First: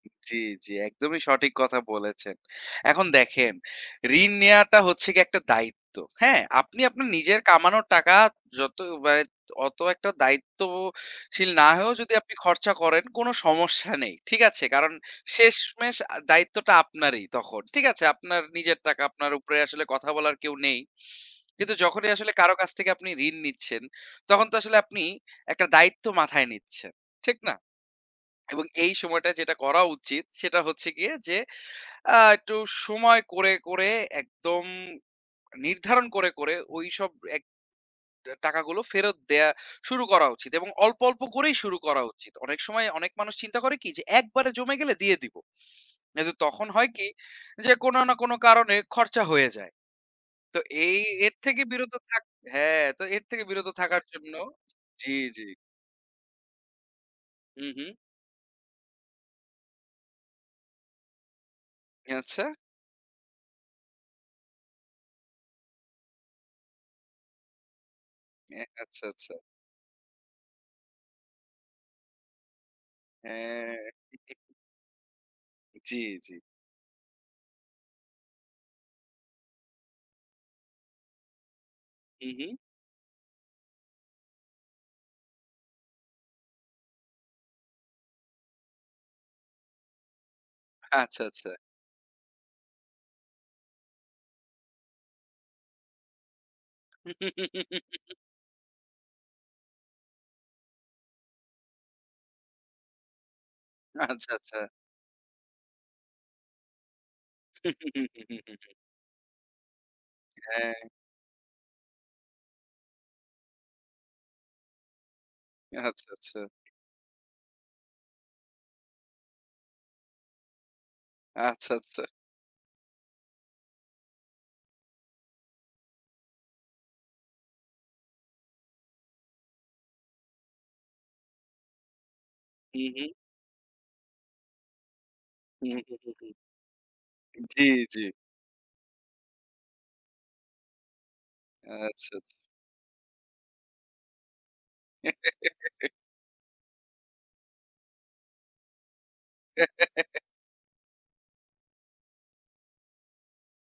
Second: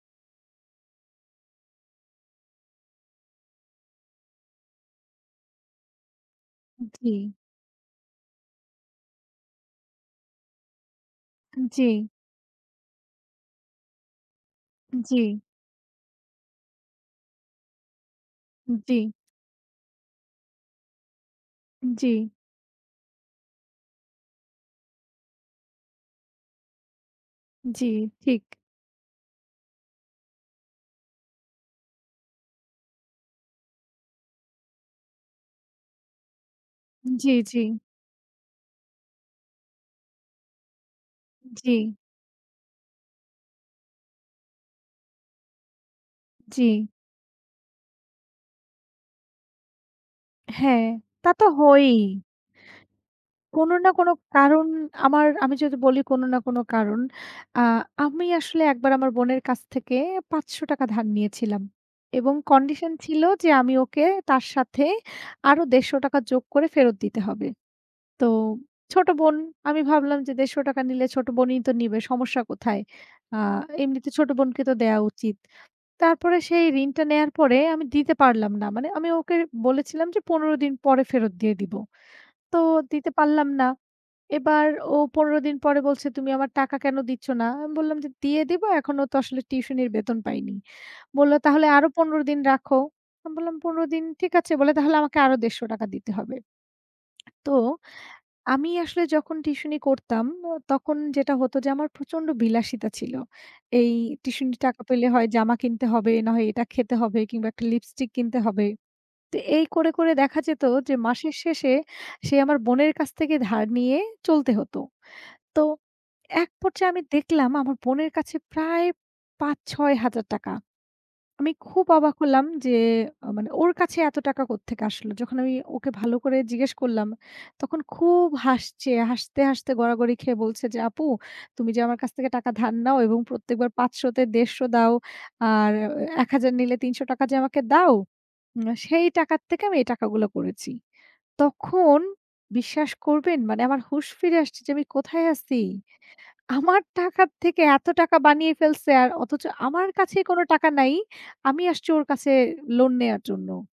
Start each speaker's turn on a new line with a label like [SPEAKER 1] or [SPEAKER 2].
[SPEAKER 1] জি, জি। একদমই সঠিক কথা বলেছেন। এখন দেখেন ঋণ নেওয়াটা হচ্ছে গিয়ে একটা দায়িত্ব, হ্যাঁ? আপনি আপনার
[SPEAKER 2] জি।
[SPEAKER 1] নিজের কামানো টাকা যত ব্যয় অত একটা দায়িত্বশীল
[SPEAKER 2] উম
[SPEAKER 1] না
[SPEAKER 2] জি।
[SPEAKER 1] হয়েও যদি আপনি খরচা করেন, কোন সমস্যা নেই, ঠিক আছে? কারণ
[SPEAKER 2] জি।
[SPEAKER 1] শেষমেষ আ দায়িত্বটা আপনারই তখন। ঠিক আছে আপনার নিজের টাকা
[SPEAKER 2] জি।
[SPEAKER 1] আপনার উপরে আসলে কথা বলার কেউ নেই। কিন্তু
[SPEAKER 2] উম
[SPEAKER 1] যখনই
[SPEAKER 2] জি।
[SPEAKER 1] আসলে কারো কাছ থেকে আপনি ঋণ নিচ্ছেন, তখন তো আসলে আপনি একটা দায়িত্ব মাথায় নিচ্ছেন, ঠিক না?
[SPEAKER 2] জি, ঠিক।
[SPEAKER 1] এবং এই সময়টায় যেটা করা উচিত সেটা হচ্ছে গিয়ে যে আ একটু সময় করে, করে একদম নির্ধারণ করে, করে ওইসব
[SPEAKER 2] উম জি,
[SPEAKER 1] এক
[SPEAKER 2] জি।
[SPEAKER 1] অ্যা টাকা গুলো ফেরত দেয়া শুরু করা উচিত। এবং অল্প, অল্প করেই শুরু
[SPEAKER 2] জি।
[SPEAKER 1] করা উচিত। অনেক সময় অনেক মানুষ চিন্তা করে কি যে, "একবারে জমে গেলে দিয়ে দিবো।" কিন্তু
[SPEAKER 2] জি।
[SPEAKER 1] তখন হয় কি? যে কোন না কোন কারণে খরচা হয়ে যায়। তো
[SPEAKER 2] হ্যাঁ,
[SPEAKER 1] এই
[SPEAKER 2] তা
[SPEAKER 1] এর
[SPEAKER 2] তো
[SPEAKER 1] থেকে
[SPEAKER 2] হয়ই।
[SPEAKER 1] বিরত থাক হ্যাঁ। তো এর থেকে বিরত
[SPEAKER 2] কোন না
[SPEAKER 1] থাকার
[SPEAKER 2] কোন
[SPEAKER 1] জন্য
[SPEAKER 2] কারণ
[SPEAKER 1] জি,
[SPEAKER 2] আমার
[SPEAKER 1] জি।
[SPEAKER 2] আমি যদি বলি কোন না কোন কারণ। আ
[SPEAKER 1] হু, হু।
[SPEAKER 2] আমি আসলে একবার আমার বোনের কাছ থেকে ৳৫০০ ধার নিয়েছিলাম। এবং
[SPEAKER 1] আচ্ছা।
[SPEAKER 2] কন্ডিশন ছিল যে আমি ওকে তার সাথে আরো ৳১৫০ যোগ করে ফেরত দিতে হবে। তো
[SPEAKER 1] অ্যা আচ্ছা,
[SPEAKER 2] ছোট
[SPEAKER 1] আচ্ছা।
[SPEAKER 2] বোন আমি ভাবলাম যে ৳১৫০ নিলে ছোট বোনই তো নিবে, সমস্যা কোথায়? আ
[SPEAKER 1] হ্যাঁ।
[SPEAKER 2] এমনিতে ছোট বোনকে তো দেয়া উচিত।
[SPEAKER 1] জি, জি।
[SPEAKER 2] তারপরে সেই ঋণটা নেয়ার পরে আমি দিতে পারলাম না। মানে আমি ওকে বলেছিলাম যে ১৫ দিন পরে ফেরত দিয়ে দিব।
[SPEAKER 1] হু, হু।
[SPEAKER 2] তো দিতে পারলাম না। এবার ও ১৫ দিন পরে বলছে, "তুমি আমার টাকা কেন দিচ্ছ না?" আমি বললাম যে, "দিয়ে দিব, এখনও তো আসলে টিউশনির বেতন পাইনি।"
[SPEAKER 1] আচ্ছা,
[SPEAKER 2] বলল,
[SPEAKER 1] আচ্ছা।
[SPEAKER 2] "তাহলে আরো ১৫ দিন রাখো।" আমি বললাম, "১৫ দিন ঠিক আছে।" বলে, "তাহলে আমাকে আরো ৳১৫০ দিতে হবে।" তো আমি আসলে যখন টিউশনি করতাম, অ তখন যেটা হত যে আমার প্রচন্ড বিলাসিতা ছিল। এই
[SPEAKER 1] আচ্ছা, আচ্ছা।
[SPEAKER 2] টিউশনির টাকা পেলে হয় জামা কিনতে হবে, না হয় এটা খেতে হবে কিংবা ১ টা লিপস্টিক কিনতে হবে। তো এই করে, করে দেখা যেত
[SPEAKER 1] হ্যাঁ।
[SPEAKER 2] যে মাসের শেষে, সেই আমার বোনের কাছ থেকে ধার নিয়ে চলতে হত। তো
[SPEAKER 1] আচ্ছা, আচ্ছা।
[SPEAKER 2] এক পর্যায়ে আমি দেখলাম আমার বোনের কাছে প্রায় ৳৫০০০-৬০০০ আমি
[SPEAKER 1] আচ্ছা,
[SPEAKER 2] খুব
[SPEAKER 1] আচ্ছা।
[SPEAKER 2] অবাক হলাম যে আ মানে ওর কাছে এত টাকা কোত্থেকে আসলো? যখন আমি ওকে ভালো করে জিজ্ঞেস করলাম, তখন খুব হাসছে। হাসতে, হাসতে গড়াগড়ি খেয়ে বলছে যে "আপু তুমি যে আমার কাছ থেকে টাকা ধার
[SPEAKER 1] হু,
[SPEAKER 2] নাও
[SPEAKER 1] হু।
[SPEAKER 2] এবং প্রত্যেকবার ৫০০ তে ১৫০ দাও।
[SPEAKER 1] হু,
[SPEAKER 2] আর
[SPEAKER 1] হু, হু,
[SPEAKER 2] অ্যা এক
[SPEAKER 1] হু।
[SPEAKER 2] হাজার নিলে ৳৩০০ যে
[SPEAKER 1] জি,
[SPEAKER 2] আমাকে দাও
[SPEAKER 1] জি।
[SPEAKER 2] উম সেই টাকার থেকে আমি এই টাকাগুলা করেছি।"
[SPEAKER 1] আচ্ছা,
[SPEAKER 2] তখন
[SPEAKER 1] আচ্ছা।
[SPEAKER 2] বিশ্বাস করবেন? মানে আমার হুশ ফিরে আসছে যে, "আমি কোথায় আছি?" আমার টাকা থেকে এত টাকা বানিয়ে ফেলছে আর অথচ আমার কাছেই কোন টাকা নাই। আমি আসছি ওর কাছে লোন নেয়ার জন্য।